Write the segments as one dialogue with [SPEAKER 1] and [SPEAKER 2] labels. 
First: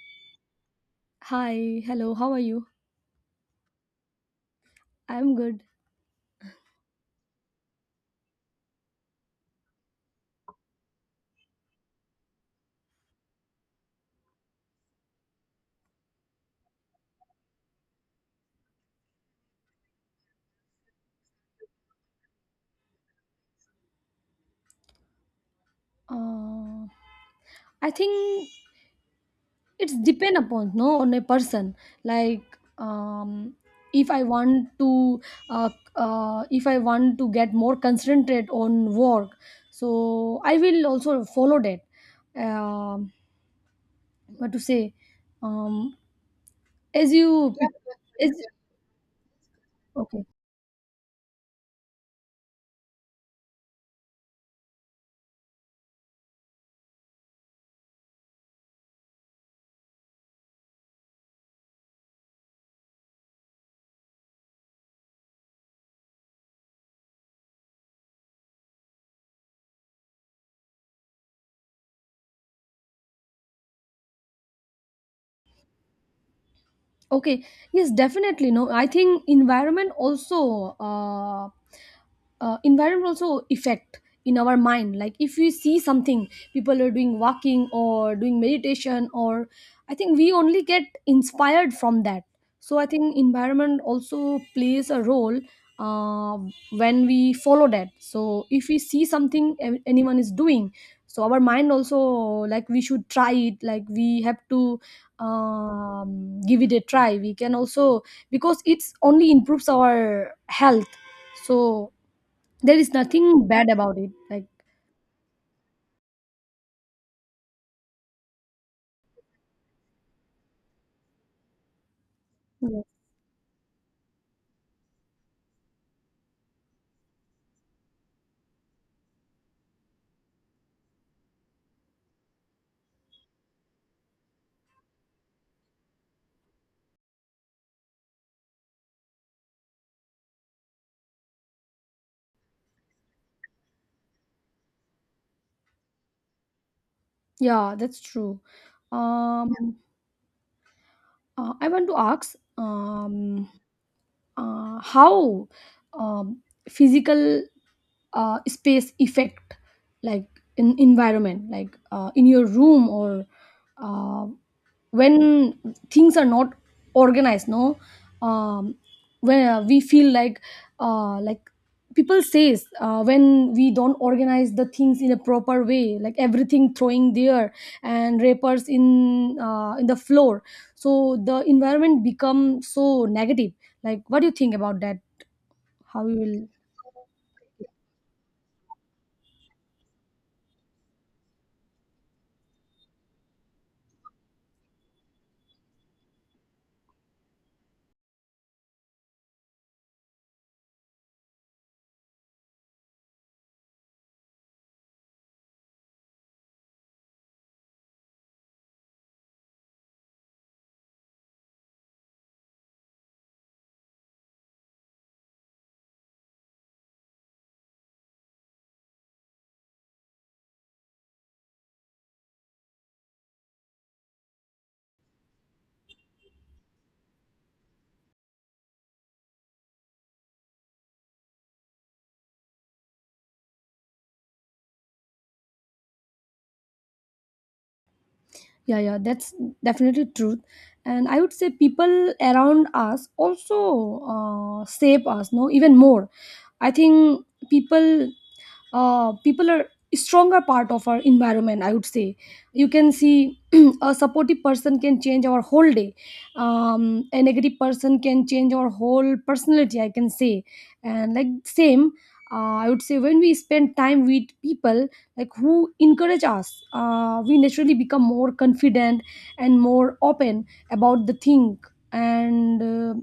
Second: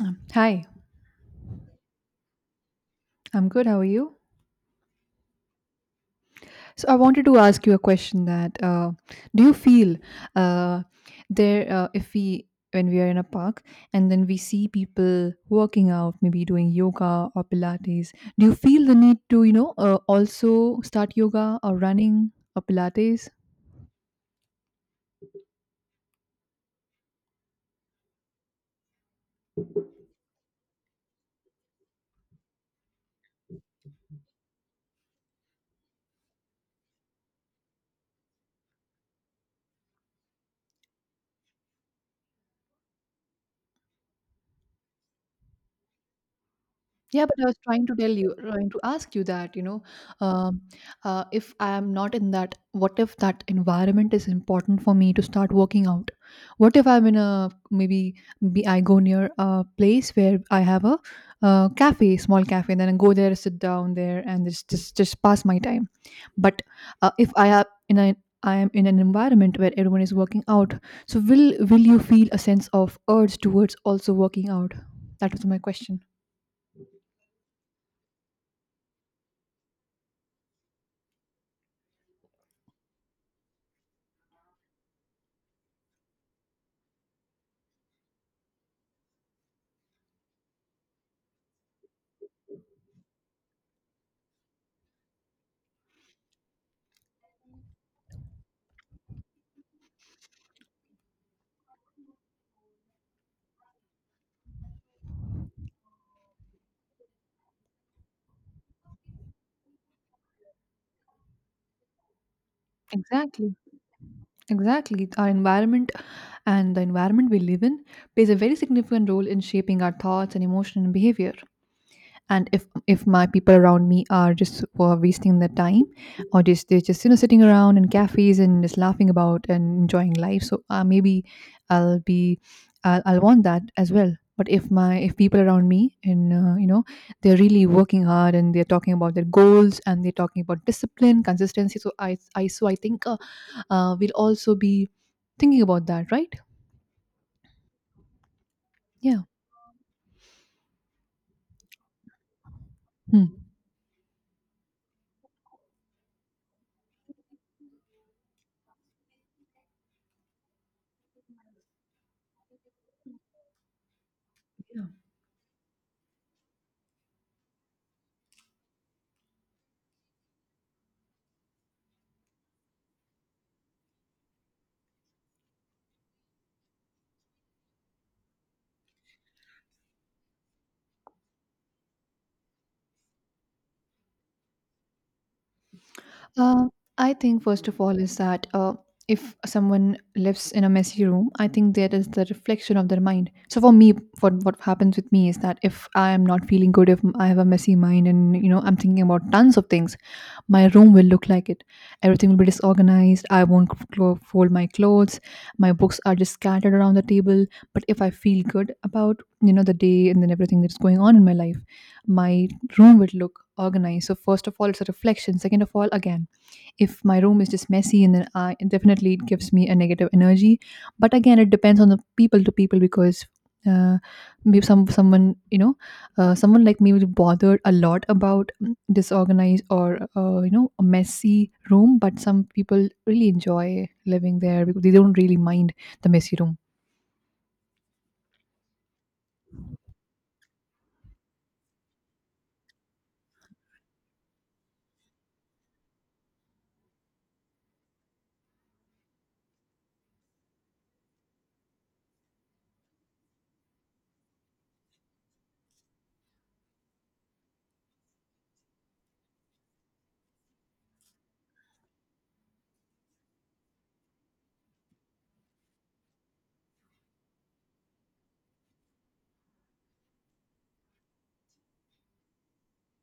[SPEAKER 1] Hi,
[SPEAKER 2] Hi, hello, how are you?
[SPEAKER 1] I'm good. How are you?
[SPEAKER 2] I'm good.
[SPEAKER 1] So I wanted to ask you a question that do you feel uh, there if we when we are in a park and then we see people working out, maybe doing yoga or Pilates, do you feel the need to also start yoga or running or Pilates?
[SPEAKER 2] Uh, I think it's depend upon no on a person. Like um, if I want to uh, if I want to get more concentrate on work, so I will also follow that. Um, what to say? Um, as
[SPEAKER 1] Yeah, but I was
[SPEAKER 2] you
[SPEAKER 1] trying to tell
[SPEAKER 2] is
[SPEAKER 1] you, trying to ask you that,
[SPEAKER 2] okay.
[SPEAKER 1] um, if I am not in that, what if that environment is important for me to start working out? What if I'm in a I go near a place where I have a cafe, small cafe, and then I go there, sit down there, and just pass my time. But if I am in a I am in an environment where everyone is working out, so will you feel a sense of urge towards also working out? That was my question.
[SPEAKER 2] Okay, yes, definitely no I think environment also effect in our mind. Like if we see something, people are doing walking or doing meditation, or I think we only get inspired from that. So I think environment also plays a role uh, when we follow that. So if we see something anyone is doing, so our mind also, like, we should try it, like we have to give it a try, we can also, because it's only improves our health. So there is nothing
[SPEAKER 1] Exactly.
[SPEAKER 2] bad about it. Like,
[SPEAKER 1] Exactly. Our environment and the environment we live in plays a very significant role in shaping our thoughts and emotion and behavior. And if
[SPEAKER 2] yeah,
[SPEAKER 1] if my people around me are just wasting their time, or just they're just you know sitting around in cafes and just laughing about and enjoying life, so maybe I'll be I'll want that as well. But if people around me and you know they're really working hard and they're talking about their goals and they're talking about discipline, consistency, so I think we'll also be thinking about that, right?
[SPEAKER 2] yeah, that's true.
[SPEAKER 1] Yeah.
[SPEAKER 2] Um, I want to ask,
[SPEAKER 1] Hmm.
[SPEAKER 2] how um, physical space effect, like in environment, like in your room or uh,
[SPEAKER 1] Yeah.
[SPEAKER 2] when things are not organized no, um, when we feel like people says when we don't organize the things in a proper way, like everything throwing there and wrappers in the floor, so the environment become so negative. Like what do you think about that? How you will.
[SPEAKER 1] Uh, I think first of all is that if someone lives in a messy room, I think that is the reflection of their mind. So for me, what happens with me is that if I am not feeling good, if I have a messy mind, and you know I'm thinking about tons of things, my room will look like it. Everything will be disorganized. I won't clo- fold my clothes. My books are just scattered around the table. But if I feel good about, you know, the day and then everything that's going on in my life, my room would look organized. So, first of all, it's a reflection. Second of all, again, if my room is just messy and then I definitely it gives me a negative energy. But again, it depends on the people to people because uh, maybe someone you know someone like me was bothered a lot about disorganized or you know a messy room, but some people really enjoy living there because they don't really mind the messy room.
[SPEAKER 2] Yeah, yeah, that's definitely truth. And I would say people around us also shape us, no, even more. I think people people are stronger part of our environment, I would say. You can see a supportive person can change our whole day. A negative person can change our whole personality, I can say. And like same, I would say, when we spend time with people like who encourage us, we naturally become more confident and more open about the thing. And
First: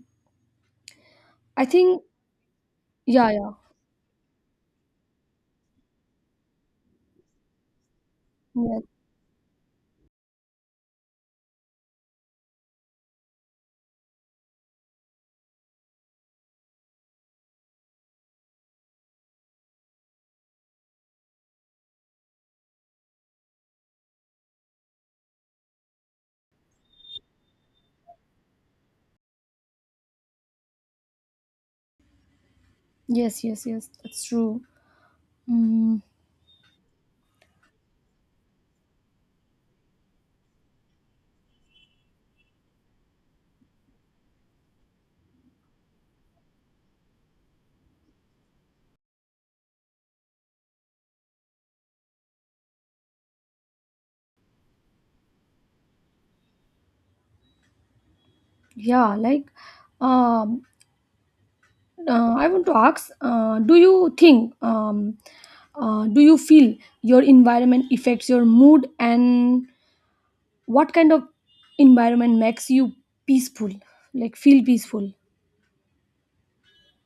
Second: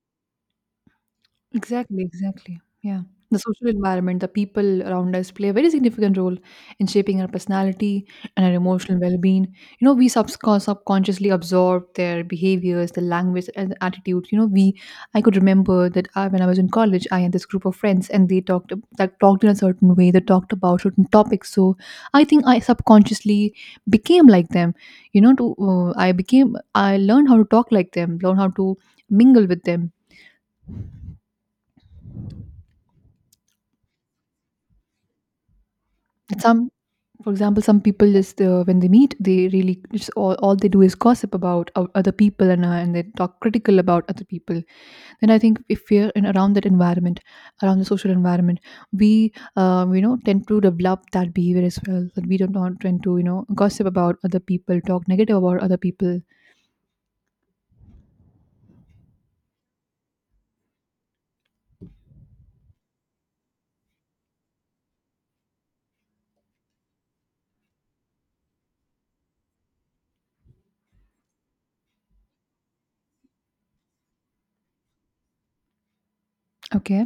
[SPEAKER 2] I
[SPEAKER 1] Exactly,
[SPEAKER 2] think,
[SPEAKER 1] exactly. Yeah. The
[SPEAKER 2] yeah,
[SPEAKER 1] social environment, the people around us play a very significant role in shaping our personality and our
[SPEAKER 2] yeah.
[SPEAKER 1] emotional well being. You know, we subscon- subconsciously absorb their behaviors, the language, and the attitudes. You know, I could remember that when I was in college, I had this group of friends and they talked, ab- that talked in a certain way, they talked about certain topics. So I think I subconsciously became like them. You know, I learned how to talk like them, learn how to mingle with them.
[SPEAKER 2] Yes, yes, yes, that's true. Mm,
[SPEAKER 1] At some For example, some people just when they meet, they really just all they do is gossip about o- other people and they talk critical about other people. Then I think if we're in around that environment, around the social environment, we you know tend to develop that behavior as well. That we do not tend to you know gossip about other people, talk negative about other people.
[SPEAKER 2] yeah, like, um, I want to ask, do you think, do you feel your environment affects your mood, and what kind of environment makes you peaceful, like feel peaceful?
[SPEAKER 1] Okay,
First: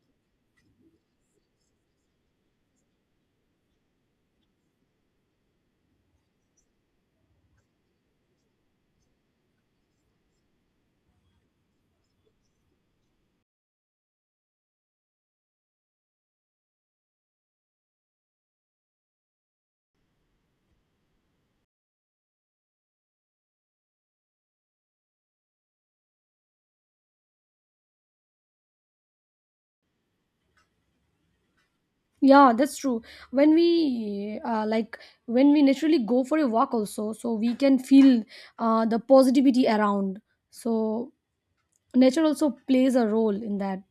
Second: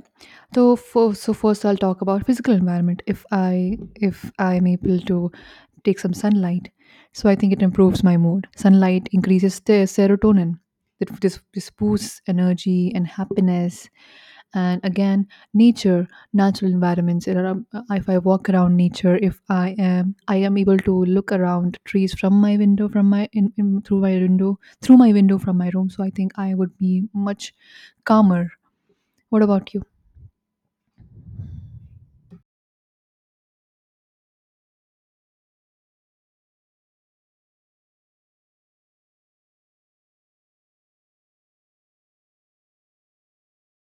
[SPEAKER 1] so so first I'll talk about physical environment. If I if I'm able to take some sunlight. So I think it improves my mood. Sunlight increases the serotonin. It this boosts energy and happiness. And again, nature, natural environments. There are- If I walk around nature, if I am able to look around trees from my window, from my in, through my window from my room. So I think I would be much calmer. What about you?
[SPEAKER 2] Yeah, that's true. When we like when we naturally go for a walk, also, so we can feel the positivity around. So nature also plays a role in that.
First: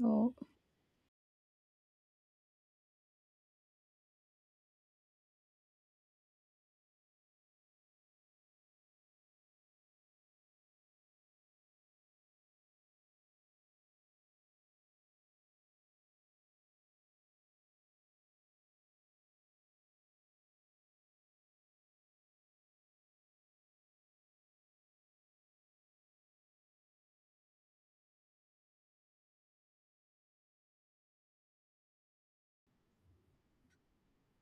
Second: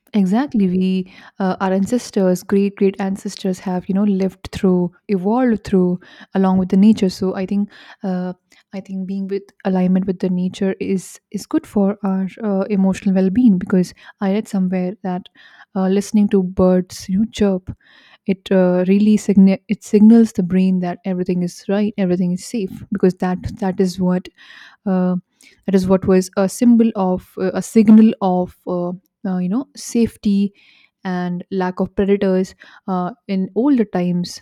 [SPEAKER 2] So.
[SPEAKER 1] Exactly. Our ancestors, great great ancestors, have you know lived through, evolved through, along with the nature. So uh, I think being with alignment with the nature is good for our emotional well being. Because I read somewhere that listening to birds, you know, chirp, it really signi- it signals the brain that everything is right, everything is safe. Because that is what uh, that is what was a symbol of a signal of. You know safety and lack of predators in older times.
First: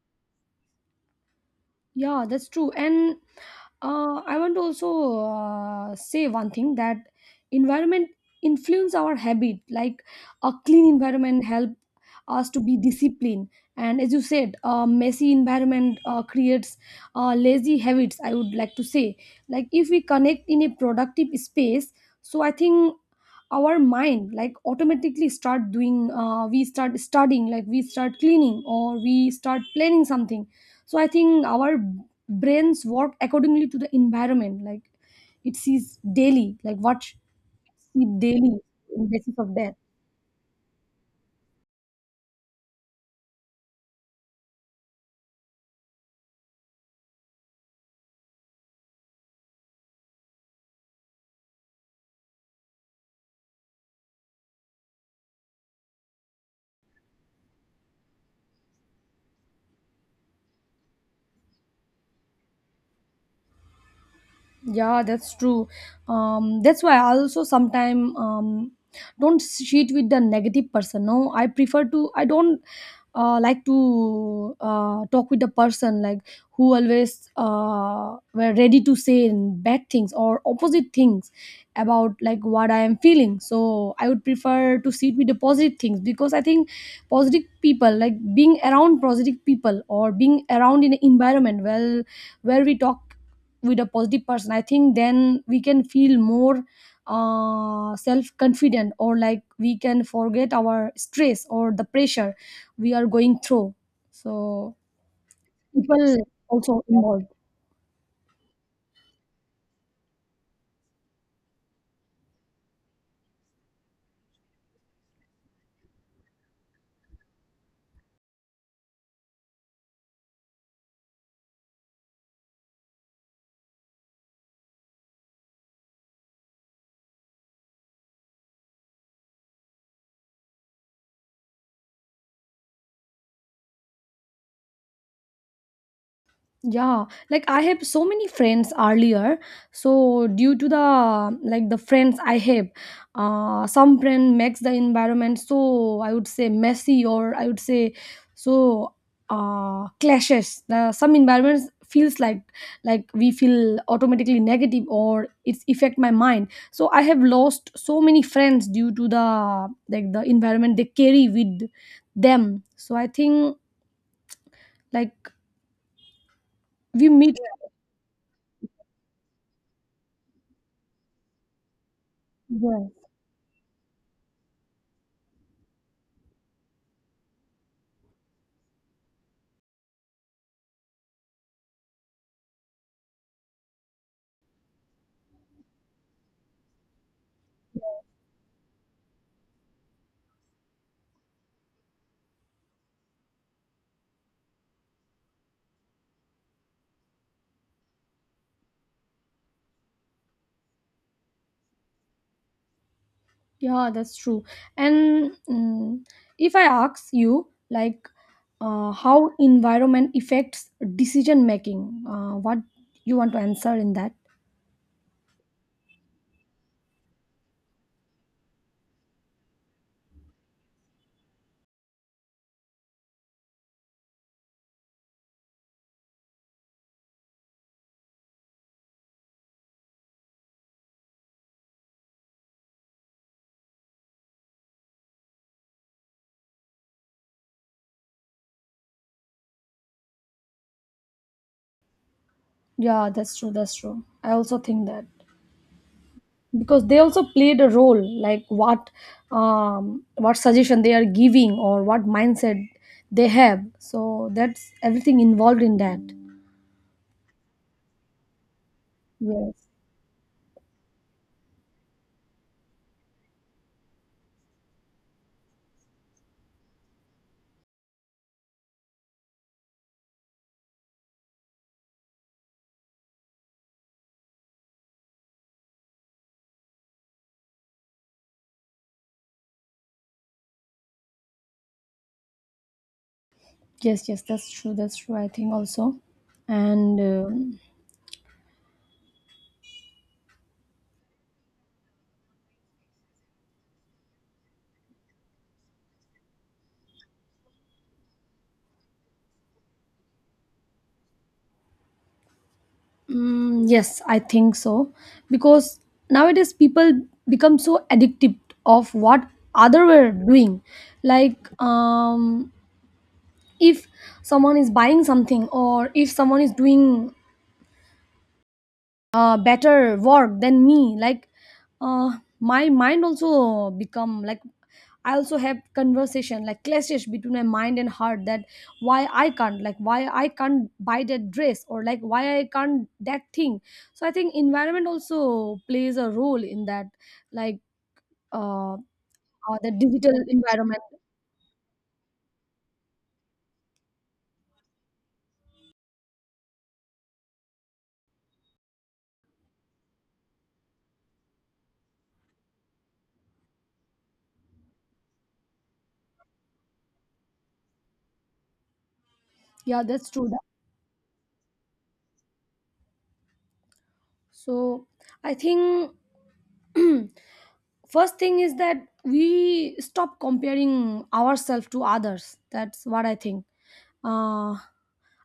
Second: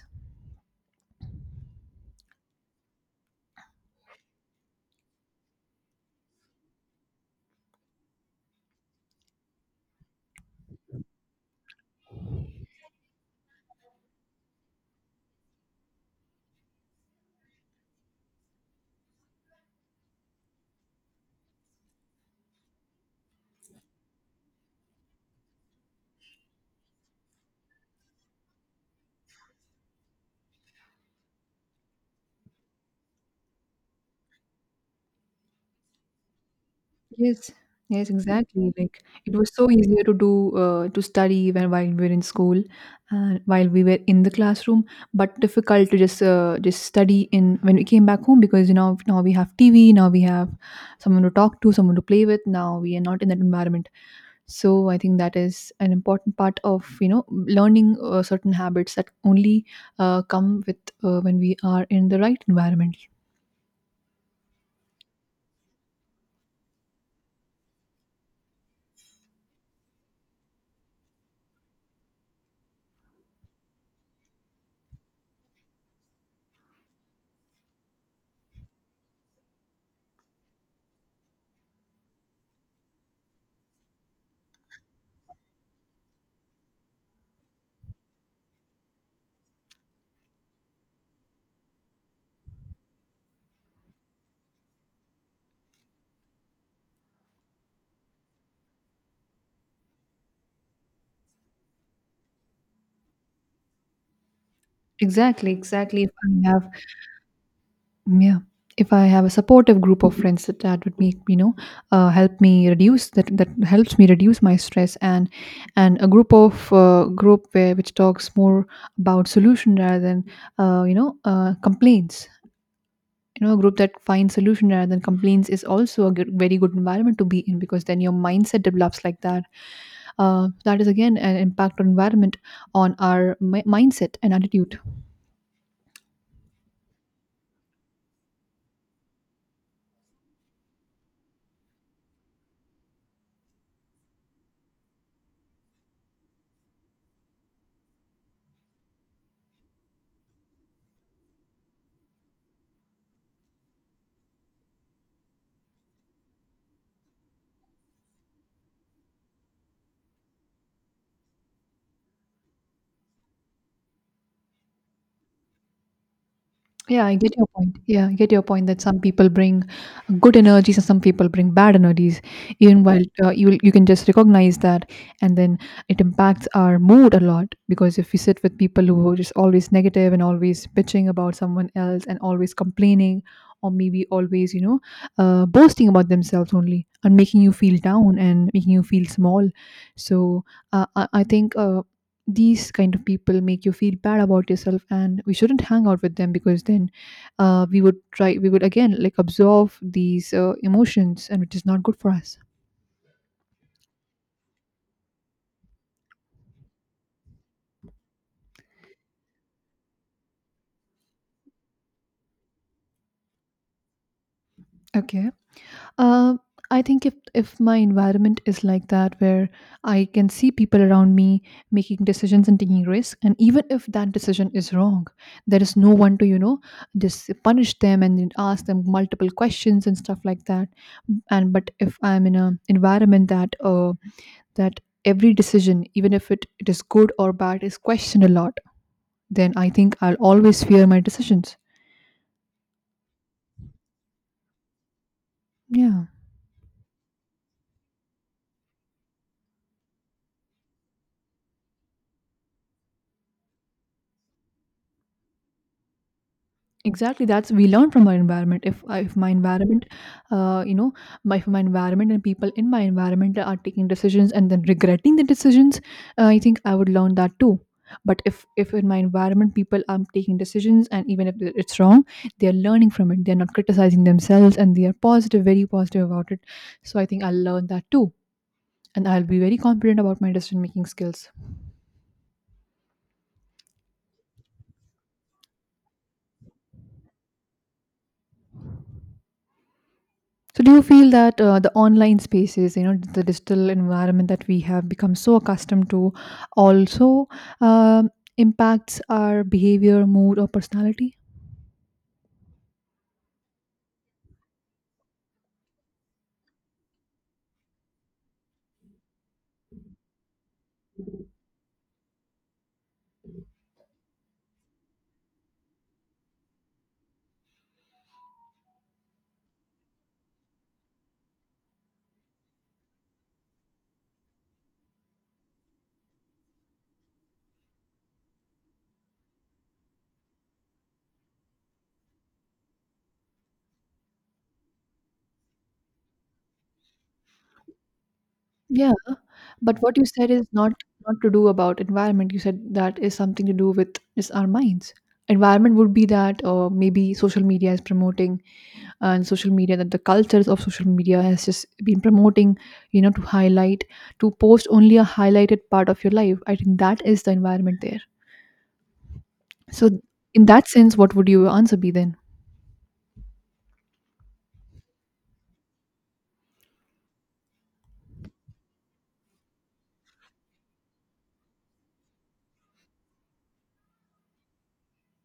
[SPEAKER 2] Yeah, that's true. And I want to also say one thing that environment influence our habit. Like a clean environment help us to be disciplined. And as you said, a messy environment creates lazy habits, I would like to say. Like if we connect in a productive space, so I think our mind like automatically start doing, we start studying, like we start cleaning or we start planning something. So I think our brains work accordingly to the environment, like it sees daily, like what she
[SPEAKER 1] Yes,
[SPEAKER 2] see
[SPEAKER 1] yes,
[SPEAKER 2] daily
[SPEAKER 1] exactly, like
[SPEAKER 2] in basis
[SPEAKER 1] it was
[SPEAKER 2] of
[SPEAKER 1] so
[SPEAKER 2] that.
[SPEAKER 1] easier to do to study when while we were in school and while we were in the classroom, but difficult to just study in when we came back home because you know now we have tv, now we have someone to talk to, someone to play with, now we are not in that environment. So I think that is an important part of you know learning certain habits that only come with when we are in the right environment.
[SPEAKER 2] Yeah, that's true. That's why I also sometimes don't cheat with the negative person. No, I prefer to. I don't like to talk with the person like who always were ready to say bad things or opposite things about like what I am feeling. So I would prefer to sit with the positive things, because I think positive people, like being around positive people or being around in an environment well where we talk with a positive person, I think then we can feel more self-confident, or like we can forget our stress or the pressure we are going through. So
[SPEAKER 1] Exactly, exactly. If
[SPEAKER 2] people
[SPEAKER 1] I have
[SPEAKER 2] also involved.
[SPEAKER 1] yeah, if I have a supportive group of friends that, that would make you know help me reduce that, helps me reduce my stress, and a group of group where which talks more about solution rather than you know complaints. You know a group that finds solution rather than complaints is also a good, very good environment to be in because then your mindset develops like that. That is again an impact on environment, on our mi- mindset and attitude.
[SPEAKER 2] Yeah, like I have so many friends earlier. So due to the like the friends I have, some friend makes the environment, so I would say messy, or I would say so clashes. The some environments feels like we feel automatically negative, or it's affect my mind. So I have lost so many friends due to the like the environment they carry with them. So I think, like,
[SPEAKER 1] Yeah,
[SPEAKER 2] we
[SPEAKER 1] I get
[SPEAKER 2] meet.
[SPEAKER 1] your point. Yeah, I get your point that some people bring good energies and some people bring bad energies. Even
[SPEAKER 2] Yeah.
[SPEAKER 1] while you can just recognize that, and then it impacts our mood a lot because if we sit with people who are just always negative and always bitching about someone else and always complaining, or maybe always you know boasting about themselves only and making you feel down and making you feel small. So I think. These kind of people make you feel bad about yourself and we shouldn't hang out with them because then we would try, we would again like absorb these emotions, and which is not good for us.
[SPEAKER 2] Yeah, that's true. And mm, if I ask you, like, how environment affects decision making, what you want to answer in that?
[SPEAKER 1] Okay. uh, I think if my environment is like that, where I can see people around me making decisions and taking risks, and even if that decision is wrong, there is no one to you know just punish them and then ask them multiple questions and stuff like that. And but if I'm in a environment that every decision, even if it is good or bad, is questioned a lot, then I think I'll always fear my decisions.
[SPEAKER 2] Yeah, that's true. That's true. I also think that,
[SPEAKER 1] Yeah,
[SPEAKER 2] because they also played a role, like what suggestion they are giving, or what mindset they have. So that's everything involved in that.
[SPEAKER 1] exactly. That's we learn from our environment. If my
[SPEAKER 2] Yes.
[SPEAKER 1] environment, you know, my if my environment and people in my environment are taking decisions and then regretting the decisions, I think I would learn that too. But if in my environment people are taking decisions and even if it's wrong, they are learning from it. They are not criticizing themselves and they are positive, very positive about it. So I think I'll learn that too, and I'll be very confident about my decision making skills.
[SPEAKER 2] Yes, yes, that's true. That's true. I think also, and
[SPEAKER 1] So, do you feel that the online spaces, you know, the digital environment that we have become so accustomed to, also um impacts our behavior, mood, or personality?
[SPEAKER 2] mm, yes, I think so, because nowadays people become so addicted of what other were doing. Like, if someone is buying something, or if someone is doing better work than me, like uh, my mind also become like, I also have conversation, like clashes between my mind and heart, that why I can't, like why I can't buy that dress, or like why I can't that thing. So I think environment also plays a role in that, like uh,
[SPEAKER 1] Yeah,
[SPEAKER 2] the
[SPEAKER 1] but what you
[SPEAKER 2] digital
[SPEAKER 1] said is not
[SPEAKER 2] environment.
[SPEAKER 1] not to do about environment. You said that is something to do with is our minds. Environment would be that, or maybe social media is promoting and social media that the cultures of social media has just been promoting you know to highlight to post only a highlighted part of your life, I think that is the environment there.
[SPEAKER 2] Yeah,
[SPEAKER 1] So
[SPEAKER 2] that's true.
[SPEAKER 1] in that sense, what would your answer be then?
[SPEAKER 2] So I think first thing is that we stop comparing ourselves to others. That's what I think. Uh,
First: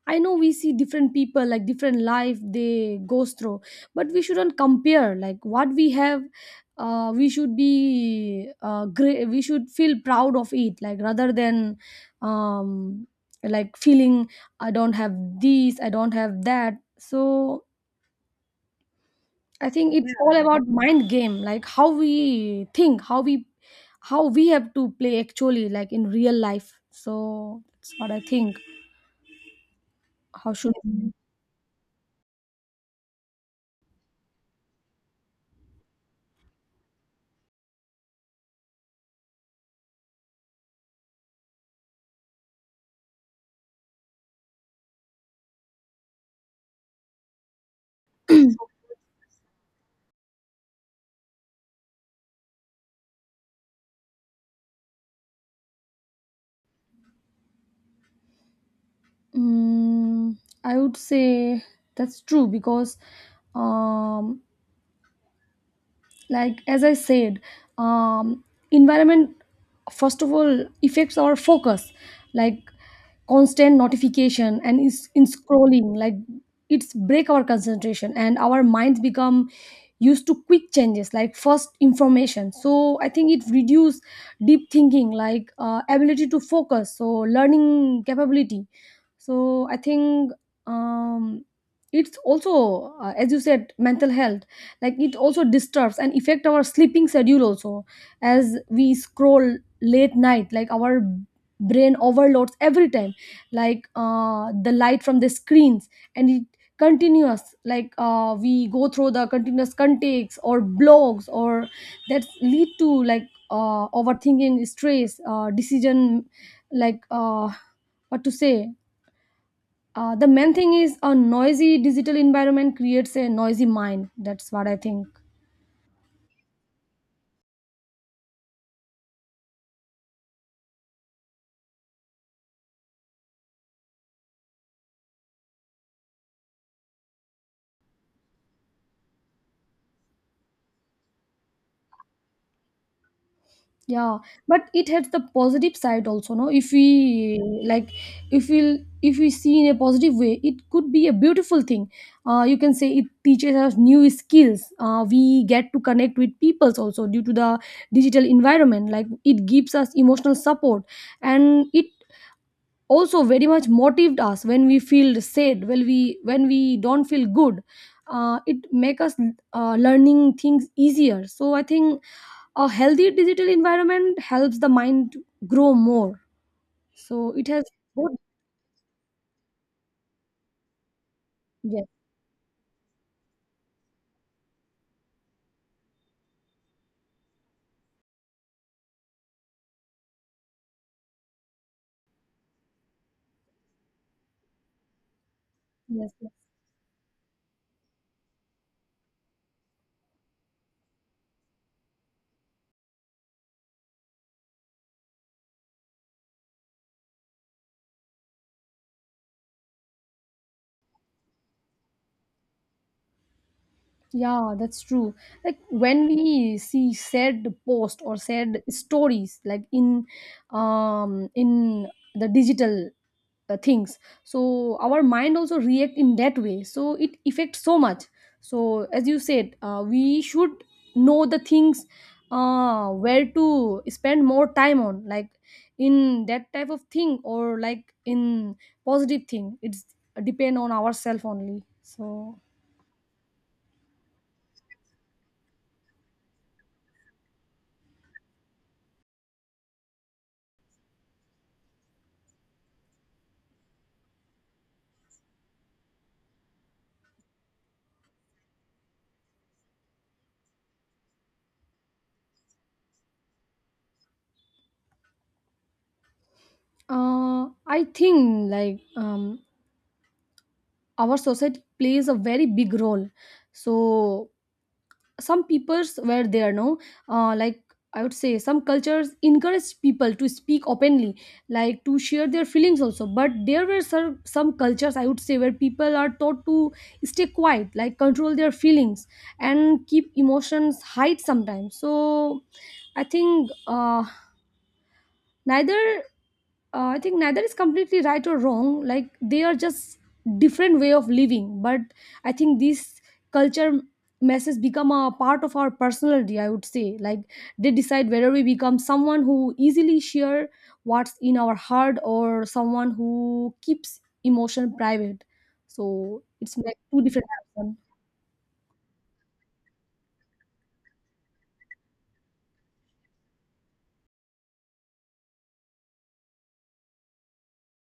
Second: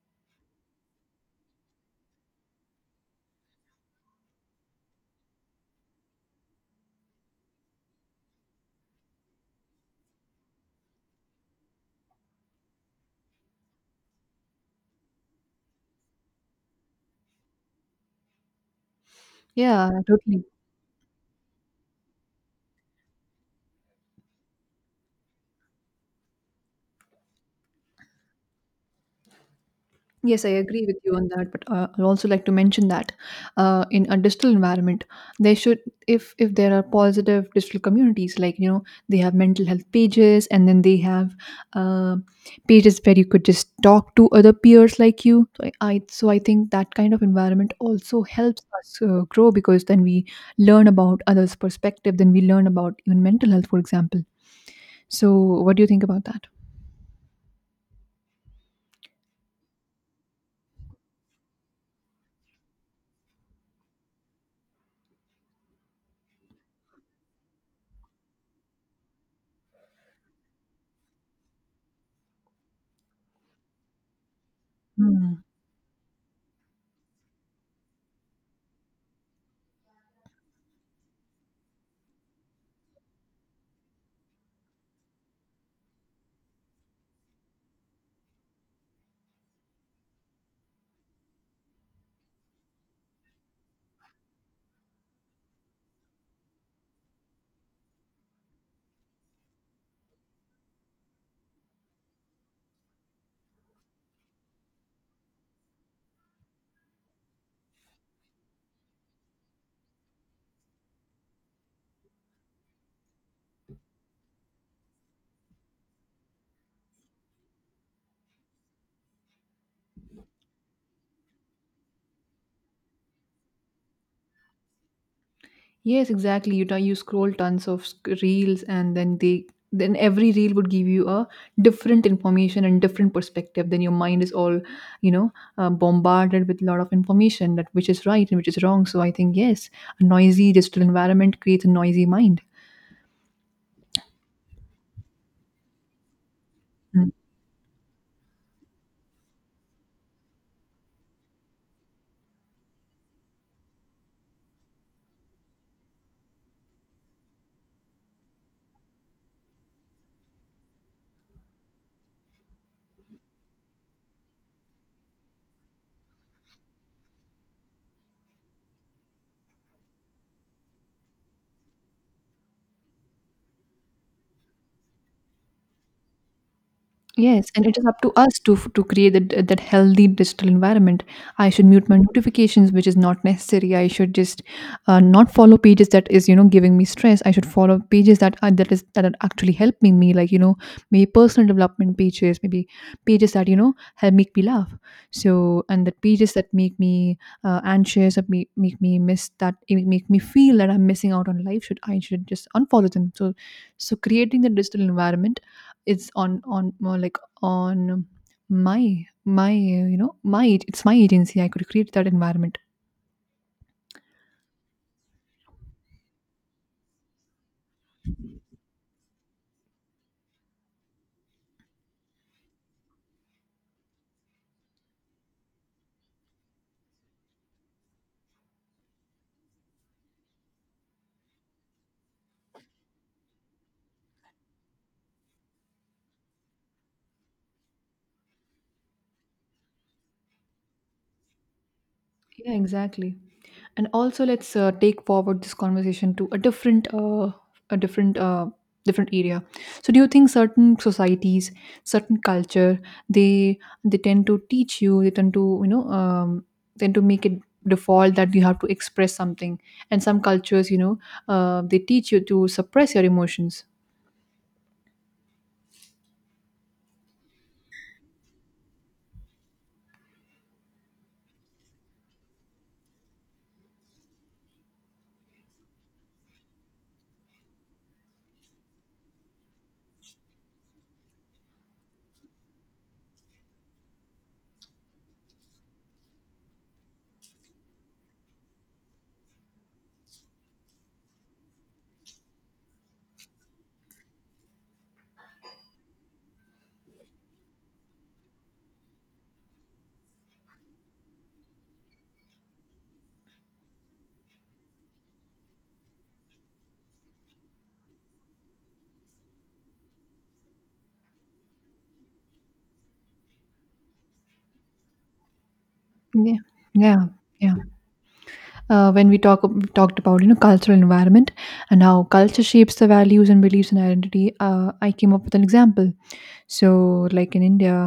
[SPEAKER 2] I know we see different people, like different life they goes through, but we shouldn't compare. Like what we have, we should be great. We should feel proud of it, like, rather than um, like feeling I don't have this, I don't have that. So I
[SPEAKER 1] Yeah,
[SPEAKER 2] think it's all
[SPEAKER 1] totally.
[SPEAKER 2] about mind game, like how we think, how we, how we have to play actually, like in real life. So that's what I think.
[SPEAKER 1] Yes, I
[SPEAKER 2] How should
[SPEAKER 1] agree with you on that, but I'd also like to mention that in a digital environment, they should, if there are positive digital communities, like you know, they have mental health pages, and then they have uh, pages where you could just talk to other peers like you. So I so I think that kind of environment also helps us grow because then we learn about others' perspective, then we learn about even mental health, for example. So, what do you think about
[SPEAKER 2] mm, I would say that's true, because um, like as I said, um, environment first of all affects our focus, like constant notification and is in
[SPEAKER 1] that?
[SPEAKER 2] scrolling, like it's break our concentration, and our minds become used to quick changes like first information. So I think it reduce deep thinking, like ability to focus, so learning capability. So I think um, it's also as you said, mental health, like it also disturbs and affect our sleeping schedule also, as we scroll late night, like our brain overloads every time, like the light from the screens, and it continuous, like we go through the continuous contacts or blogs, or that lead to like overthinking, stress, decision, like what to say, the main thing is a noisy digital environment creates a noisy mind. That's what I think.
[SPEAKER 1] Yes, exactly. You scroll tons of reels, and then every reel would give you a different information and different perspective. Then your mind is all, you know, bombarded with a lot of information that which is right and which is wrong. So I think yes, a noisy digital environment creates a noisy mind.
[SPEAKER 2] Yeah, but it has the positive side also, no? If
[SPEAKER 1] Hmm.
[SPEAKER 2] we like, if we, if we see in a positive way, it could be a beautiful thing. You can say it teaches us new skills, we get to connect with peoples also due to the digital environment, like it gives us emotional support, and it also very much motivated us when we feel sad, when we, when we don't feel good. It make us learning things easier. So I think a healthy digital environment helps the mind grow more. So it
[SPEAKER 1] Yes, and
[SPEAKER 2] has
[SPEAKER 1] it is up to
[SPEAKER 2] both.
[SPEAKER 1] us to create that healthy digital environment. I should
[SPEAKER 2] Yes,
[SPEAKER 1] mute my notifications, which is not necessary. I should just not follow pages that is giving me stress. I should follow pages that are actually helping me, like, you know, maybe personal development pages, maybe pages that, you know, help make me laugh. So and the
[SPEAKER 2] yes,
[SPEAKER 1] pages
[SPEAKER 2] yes.
[SPEAKER 1] that make me anxious, that make me feel that I'm missing out on life. Should I should just unfollow them. So so creating the digital environment, it's on more like on my you know my it's my agency. I could create that environment.
[SPEAKER 2] Yeah, that's true. Like when we see sad post or sad stories, like in the digital things, so our mind also react in that way, so it affects so much. So as you said, we should know the things where to spend more time on, like in that type of thing, or like in positive thing. It's depend on ourself only. So
[SPEAKER 1] Yeah, exactly. And also let's take forward this conversation to a different different area. So do you think certain societies, certain culture, they they tend to teach you, they tend to, you know, tend to make it default that you have to express something, and some cultures, you know, they teach you to suppress your emotions?
[SPEAKER 2] I think, like, our society plays a very big role. So some peoples were there, no, like I would say some cultures encourage people to speak openly, like to share their feelings also, but there were some cultures I would say where people are taught to stay quiet, like control their feelings and keep emotions hide sometimes. So I think neither I think neither is completely right or wrong, like they are just different way of living. But I think this culture messes become a part of our personality, I would say, like they decide whether we become someone who easily share what's in our heart, or someone who keeps emotion private. So
[SPEAKER 1] Yeah,
[SPEAKER 2] it's like two
[SPEAKER 1] yeah,
[SPEAKER 2] different
[SPEAKER 1] yeah.
[SPEAKER 2] person.
[SPEAKER 1] When we talked about, you know, cultural environment and how culture shapes the values and beliefs and identity, I came up with an example. So like in India,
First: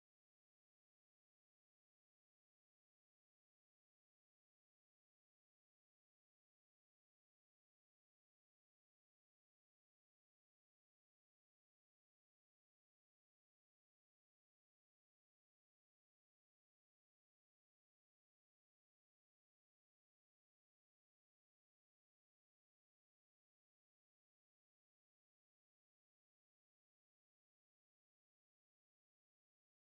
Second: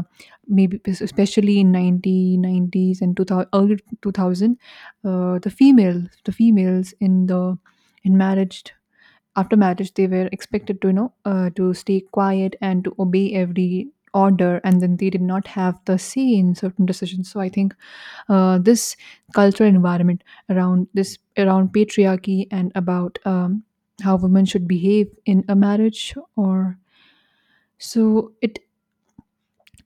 [SPEAKER 1] maybe especially in 1990s and 2000, early 2000, the females in the in marriage, after marriage, they were expected to, you know, to stay quiet and to obey every order, and then they did not have the say in certain decisions. So I think this cultural environment around this, around patriarchy, and about, how women should behave in a marriage or, so it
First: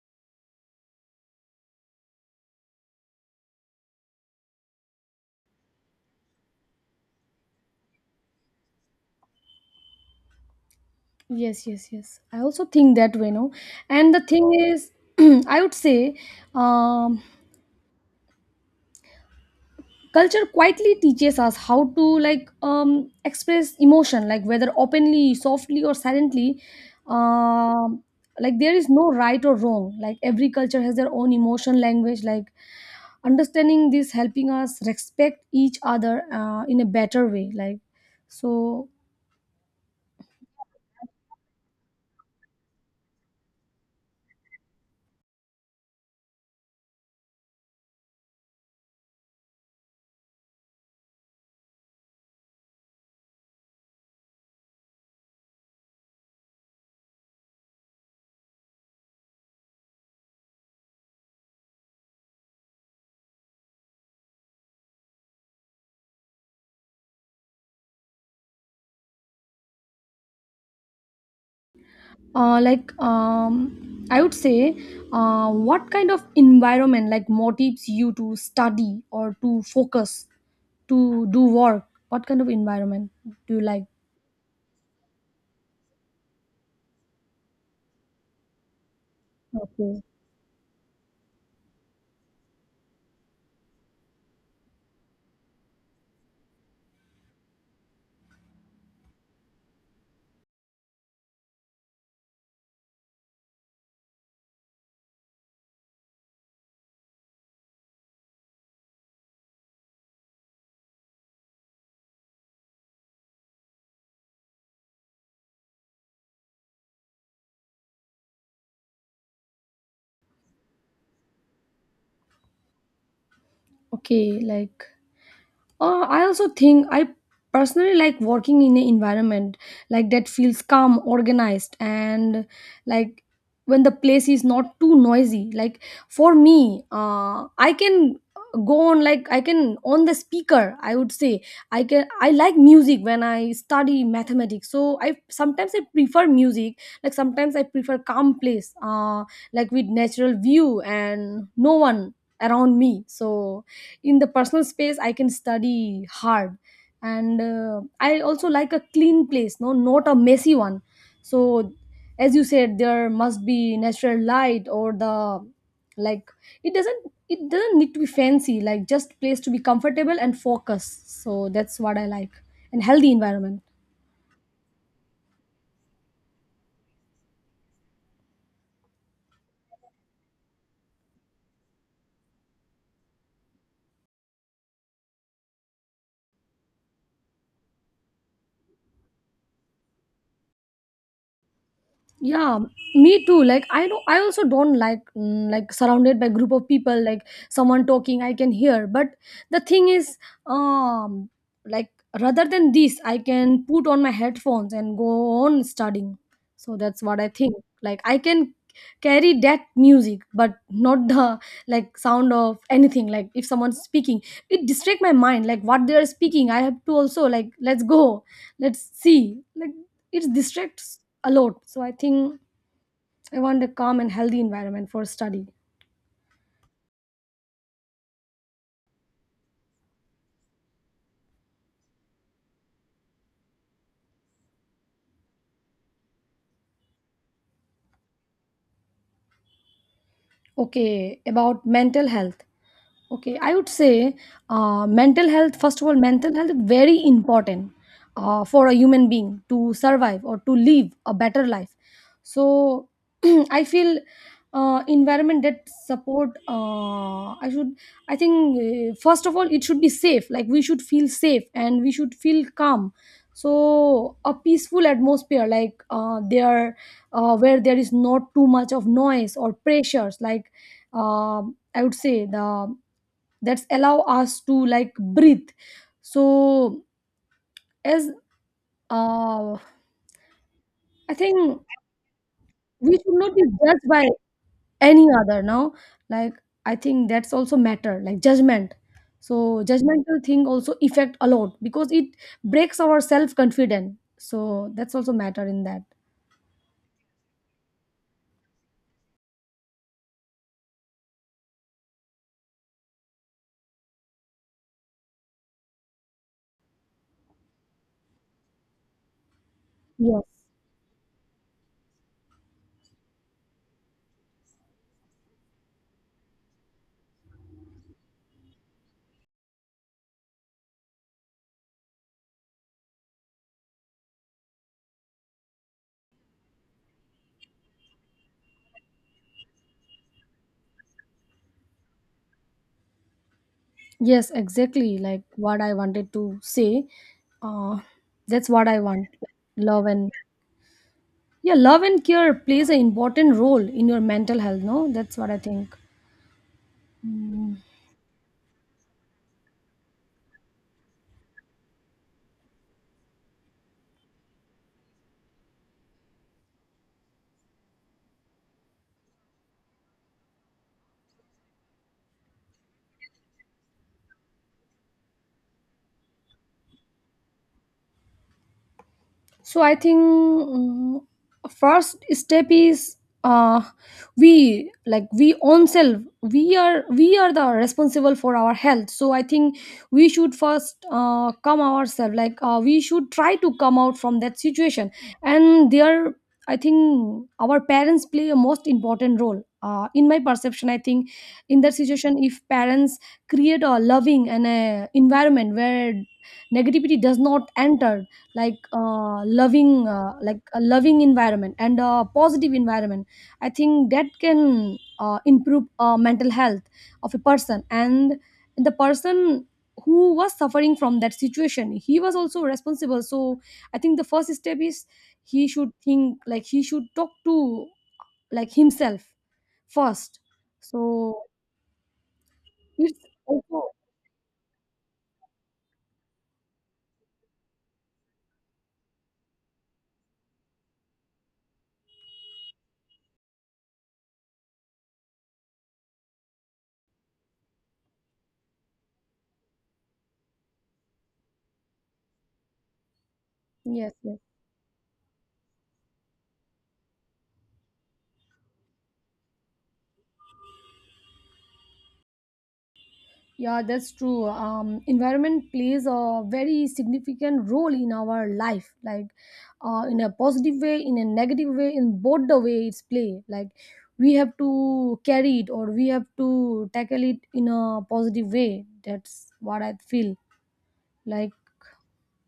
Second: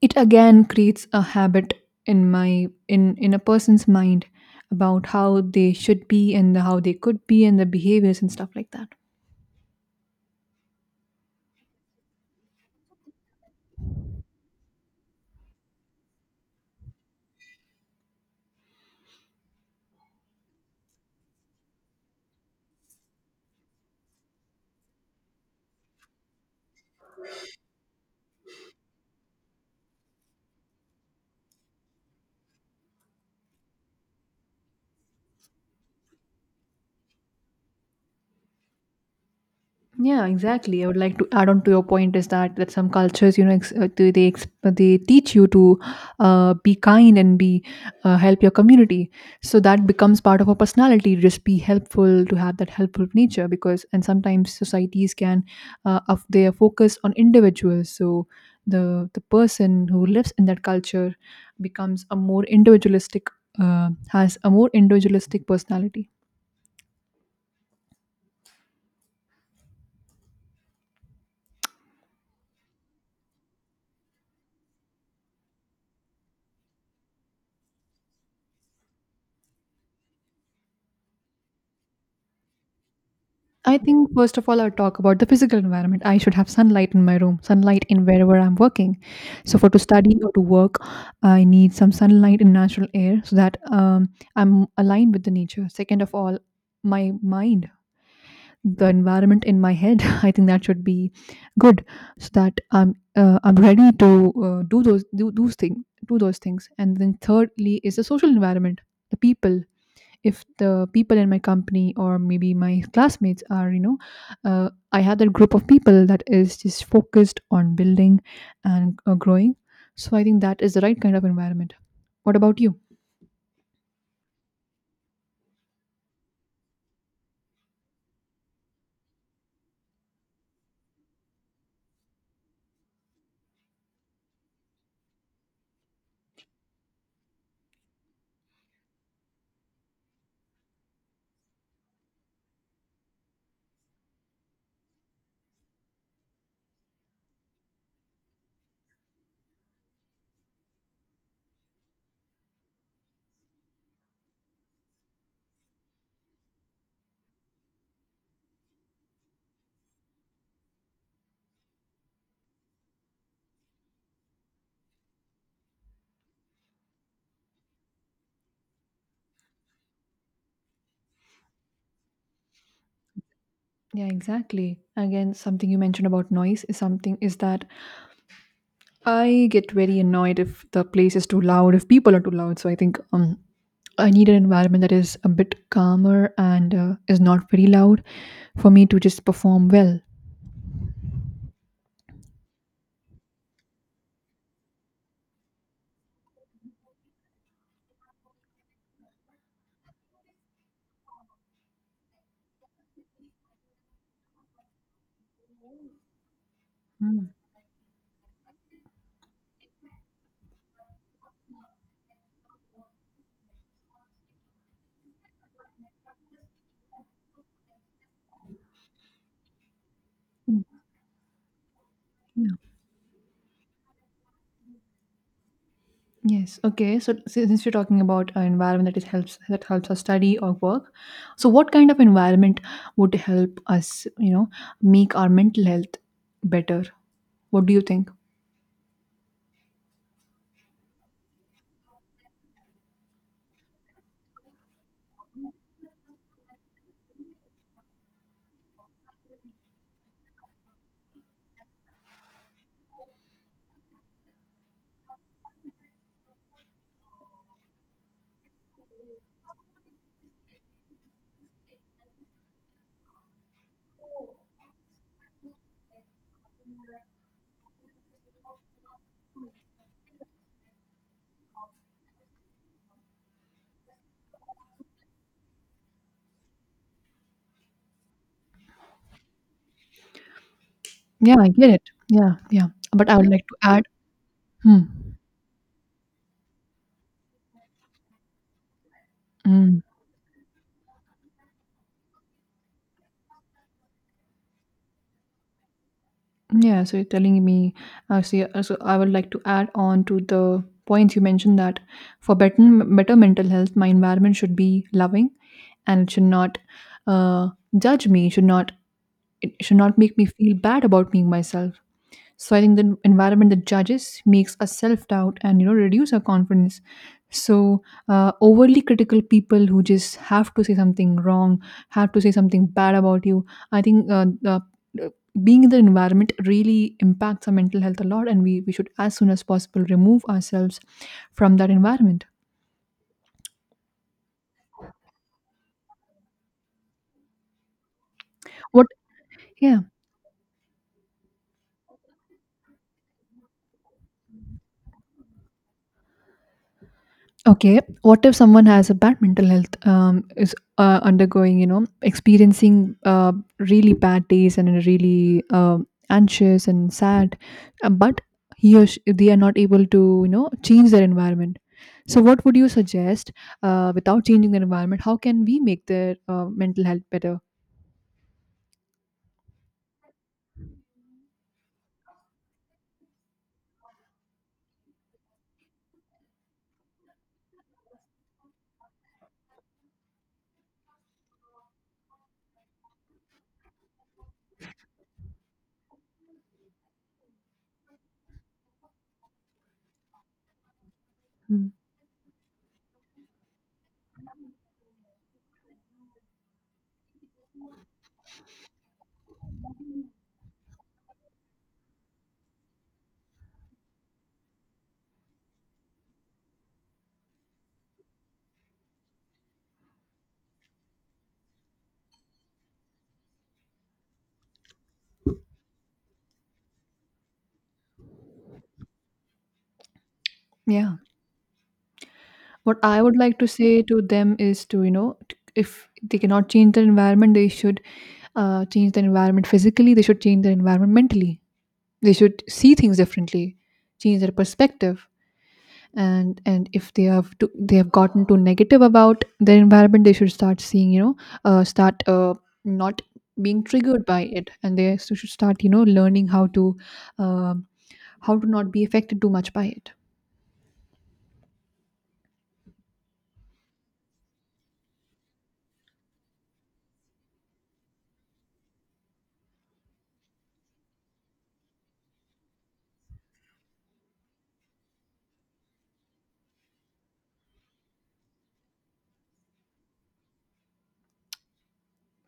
[SPEAKER 1] it again creates a habit in my in a person's mind about how they should be and how they could be, and the behaviors and stuff like that.
[SPEAKER 2] Yes, yes, yes, I also think that way, no. And the thing is I would say um culture quietly teaches us how to, like, express emotion, like whether openly, softly, or silently. um, like there is no right or wrong, like every culture has their own emotion language, like understanding this helping us respect each other in a better way, like so.
[SPEAKER 1] Yeah, exactly. I would like to add on to your point is that that some cultures, you know, they teach you to be kind and be help your community. So that becomes part of our personality. Just be helpful, to have that helpful nature, because and sometimes societies can of they are focused on individuals. So the person who lives in that culture becomes a more individualistic, has a more individualistic personality.
[SPEAKER 2] Like I would say, what kind of environment, like, motivates you to study or to focus, to do work? What kind of environment do you
[SPEAKER 1] I
[SPEAKER 2] like?
[SPEAKER 1] think first of all, I'll talk about the physical environment. I should have sunlight in my room, sunlight in wherever I'm working. So for to
[SPEAKER 2] Okay,
[SPEAKER 1] study or to work, I need some sunlight and natural air, so that I'm aligned with the nature. Second of all, my mind, the environment in my head. I think that should be good, so that I'm ready to do those things. And then thirdly is the social environment, the people. If the people in my company or maybe my classmates are, you know, I had that group of people that is just focused on building and growing, so I think that is the right kind of environment. What about you?
[SPEAKER 2] okay, like I also think I personally like working in an environment like that feels calm, organized, and like when the place is not too noisy. Like for me, I can go on, like I can on the speaker. I would say I can. I like music when I study mathematics. So I sometimes I prefer music. Like sometimes I prefer calm place, like with natural view and no one around me. So in the personal space I can study hard and I also like a clean place, no, not a messy one. So as you said, there must be natural light, or the, like it doesn't, it doesn't need to be fancy, like just place to be comfortable and focus. So that's what I like, and healthy environment.
[SPEAKER 1] Yeah, exactly. Again, something you mentioned about noise is something, is that I get very annoyed if the place is too loud, if people are too loud. So I think I need an environment that is a bit calmer and is not very loud for me to just perform well.
[SPEAKER 2] Yeah, me too. Like, I know I also don't like, like surrounded by group of people, like someone talking I can hear, but the thing is, um like, rather than this, I can put on my headphones and go on studying. So that's what
[SPEAKER 1] Mm.
[SPEAKER 2] I think. Like I can carry that music but not the, like, sound of anything. Like if someone's speaking, it distract my mind, like what they are speaking I have to also, like, let's go, let's see, like, it distracts a lot. So I think I want a calm and healthy environment for study.
[SPEAKER 1] Yes. Okay. So since you're talking about an environment that is helps us study or work, so what kind of environment would help us, you know, make our mental health better? What do you think?
[SPEAKER 2] Okay, about mental health. Okay, I would say, mental health, first of all, mental health is very important for a human being to survive or to live a better life. So I feel environment that support, I should, I think, first of all, it should be safe. Like we should feel safe and we should feel calm. So a peaceful atmosphere, like, where there is not too much of noise or pressures, like, I would say the that's allow us to like breathe. so as uh i
[SPEAKER 1] Yeah, I
[SPEAKER 2] think
[SPEAKER 1] get it. Yeah, yeah.
[SPEAKER 2] we
[SPEAKER 1] But I
[SPEAKER 2] should
[SPEAKER 1] would
[SPEAKER 2] not be
[SPEAKER 1] like to add.
[SPEAKER 2] judged by
[SPEAKER 1] Hmm.
[SPEAKER 2] any other now. Like, I think that's also matter, like judgment. So
[SPEAKER 1] Mm.
[SPEAKER 2] judgmental thing also affect a lot because it breaks our self confidence, so that's also matter in that.
[SPEAKER 1] Yeah, so you're telling me, see, so I would like to add on to the points you mentioned that for better mental health, my environment should be loving and it should not uh, judge me, should not, it should not make
[SPEAKER 2] Yes,
[SPEAKER 1] me feel bad about being myself. So I think the environment that judges makes us self doubt and you know reduce our confidence. So overly critical people who just have to say something wrong, have to say something bad about you. I think the- being in the environment really impacts our mental health a lot, and we should as soon as possible remove ourselves from that environment.
[SPEAKER 2] yes, exactly like what I wanted to say. uh that's what I
[SPEAKER 1] What?
[SPEAKER 2] want, like,
[SPEAKER 1] Yeah.
[SPEAKER 2] love and, yeah, love and care plays an important role in your mental health, no? That's what I think. Mm.
[SPEAKER 1] Okay, what if someone has a bad mental health, is undergoing, you know, experiencing really bad days and are really anxious and sad, but he or she, they are not able to, you know, change their environment. So, what would you suggest without changing their environment? How can we make their mental health better?
[SPEAKER 2] So I think, first step is, uh we, like, we own self, we are, we are the responsible for our health, so I think we should first come ourselves, like, we should try to come out from that situation. And there, I think our parents play a most important role, in my perception, I think, in
[SPEAKER 1] Hmm.
[SPEAKER 2] that situation, if parents create a loving and a environment where negativity does not enter, like, loving like a loving environment and a positive environment. I think that can improve mental health of a person. And the person who was suffering from that situation, he was also responsible. So I think the first step is he should think, like he should talk to, like, himself first.
[SPEAKER 1] Yeah.
[SPEAKER 2] So
[SPEAKER 1] What I
[SPEAKER 2] it's
[SPEAKER 1] would like to
[SPEAKER 2] also,
[SPEAKER 1] say to them is to, you know, if they cannot change their environment, they should change their environment physically, they should change their environment mentally. They should see things differently, change their perspective. And if they have to, they have gotten too negative about their environment, they should start seeing, you know, start not being
[SPEAKER 2] yes,
[SPEAKER 1] triggered
[SPEAKER 2] yes.
[SPEAKER 1] by it, and should start, you know, learning um how to not be affected too much by it.
[SPEAKER 2] Yeah, that's true. Environment plays a very significant role in our life, like in a positive way, in a negative way, in both the way it's play. Like we have to carry it or we have to tackle it in a positive way. That's what I feel. Like,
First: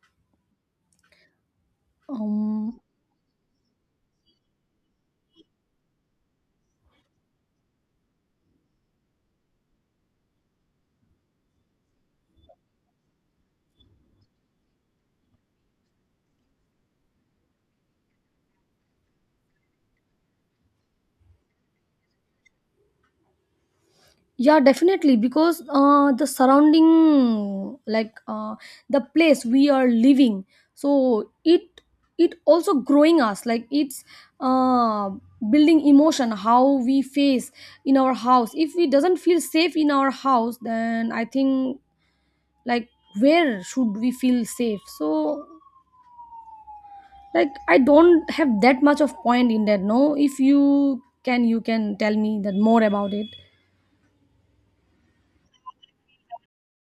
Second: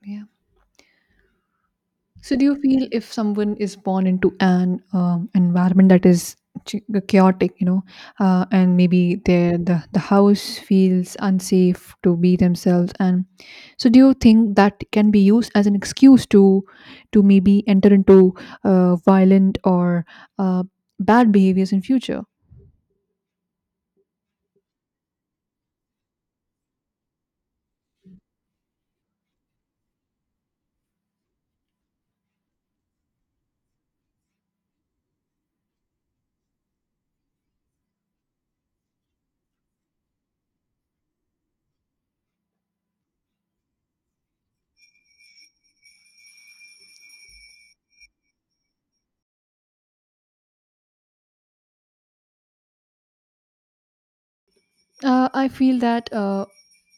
[SPEAKER 1] Yeah. So, do you
[SPEAKER 2] um,
[SPEAKER 1] feel if someone is born into an environment that is ch- chaotic, you know, and maybe their the house feels unsafe to be themselves, and so do you think that can be used as an excuse to maybe enter into violent or uh, bad behaviors in future?
[SPEAKER 2] yeah, definitely, because the surrounding, like, the place we are living, so it also growing us, like it's uh, building emotion how we face in our house. If we doesn't feel safe in our house, then I think, like, where should we feel safe? So, like, I don't have that much of point in that, no? If you can, you can tell me that more about it.
[SPEAKER 1] I feel that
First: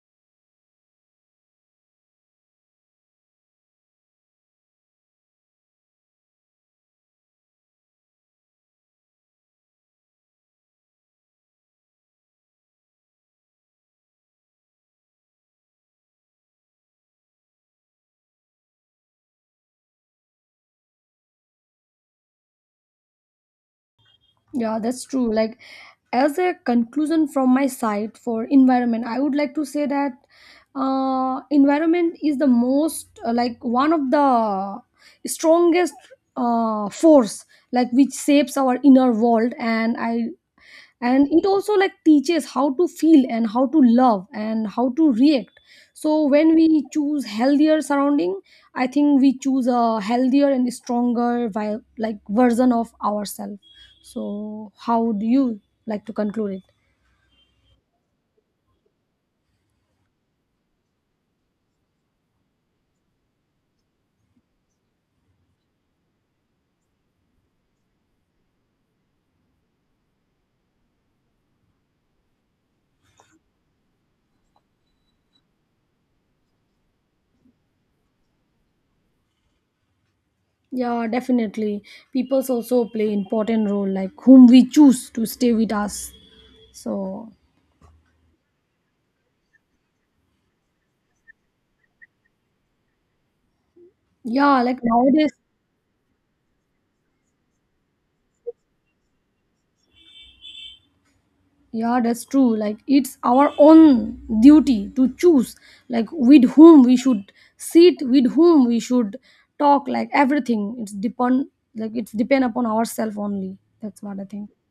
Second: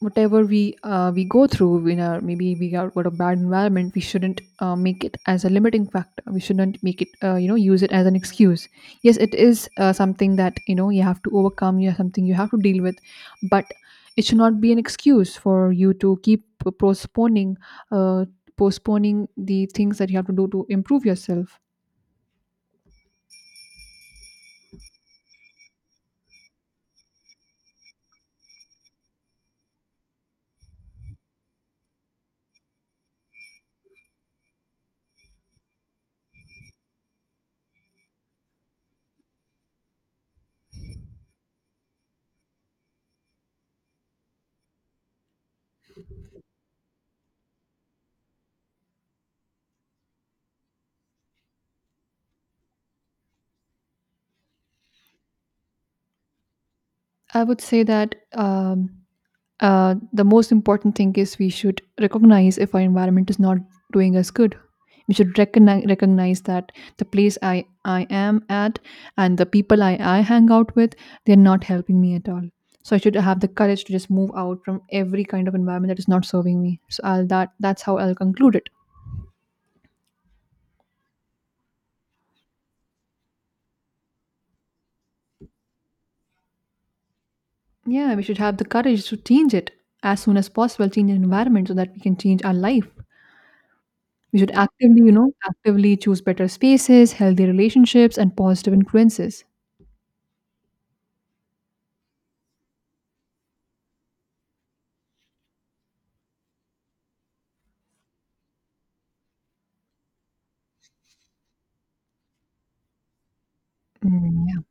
[SPEAKER 1] whatever we go through in our, maybe we got a bad environment, we shouldn't make it as a limiting factor. We shouldn't make it you know, use it as an excuse. Yes, it is something that you know you have to overcome. You have something you have to deal with, but it should not be an excuse for you to keep postponing uh, postponing the things that you have to do to improve yourself.
[SPEAKER 2] Yeah, that's true. Like, as a conclusion from my side for environment, I would like to say that environment is the most, like, one of the strongest force, like, which shapes our inner world. And I and it also, like, teaches how to feel and how to love and how to react. So when we choose healthier surrounding, I think we choose a healthier and stronger version of ourselves. So how do you like to conclude it?
[SPEAKER 1] I would say that. The most important thing is we should recognize if our environment is not doing us good. We should recognize that the place I am at and the people I hang out with, they're not helping me at all. So I should have the courage to just move out from every kind of environment that is not serving me. So that that's how I'll conclude it.
[SPEAKER 2] Yeah, definitely. Peoples also play important role, like whom we choose to stay with us. So,
[SPEAKER 1] Yeah, we should have the courage to change it as soon as possible, change the environment so that we can change our life. We should
[SPEAKER 2] yeah, like
[SPEAKER 1] actively, you know,
[SPEAKER 2] nowadays.
[SPEAKER 1] actively choose better spaces, healthy relationships, and positive influences.
[SPEAKER 2] Yeah, that's true. Like, it's our own duty to choose, like, with whom we should sit, with whom we should talk, like, everything. It's depend, like, it's depend upon ourselves only. That's what I
[SPEAKER 1] Mm,
[SPEAKER 2] think.
[SPEAKER 1] yeah.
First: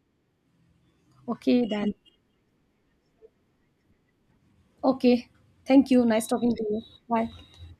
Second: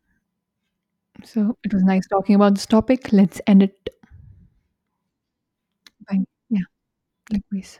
[SPEAKER 1] So
[SPEAKER 2] Okay,
[SPEAKER 1] it was
[SPEAKER 2] then.
[SPEAKER 1] nice talking about this topic. Let's end it
[SPEAKER 2] Okay. Thank you.
[SPEAKER 1] by,
[SPEAKER 2] Nice talking to
[SPEAKER 1] yeah,
[SPEAKER 2] you. Bye.
[SPEAKER 1] likewise.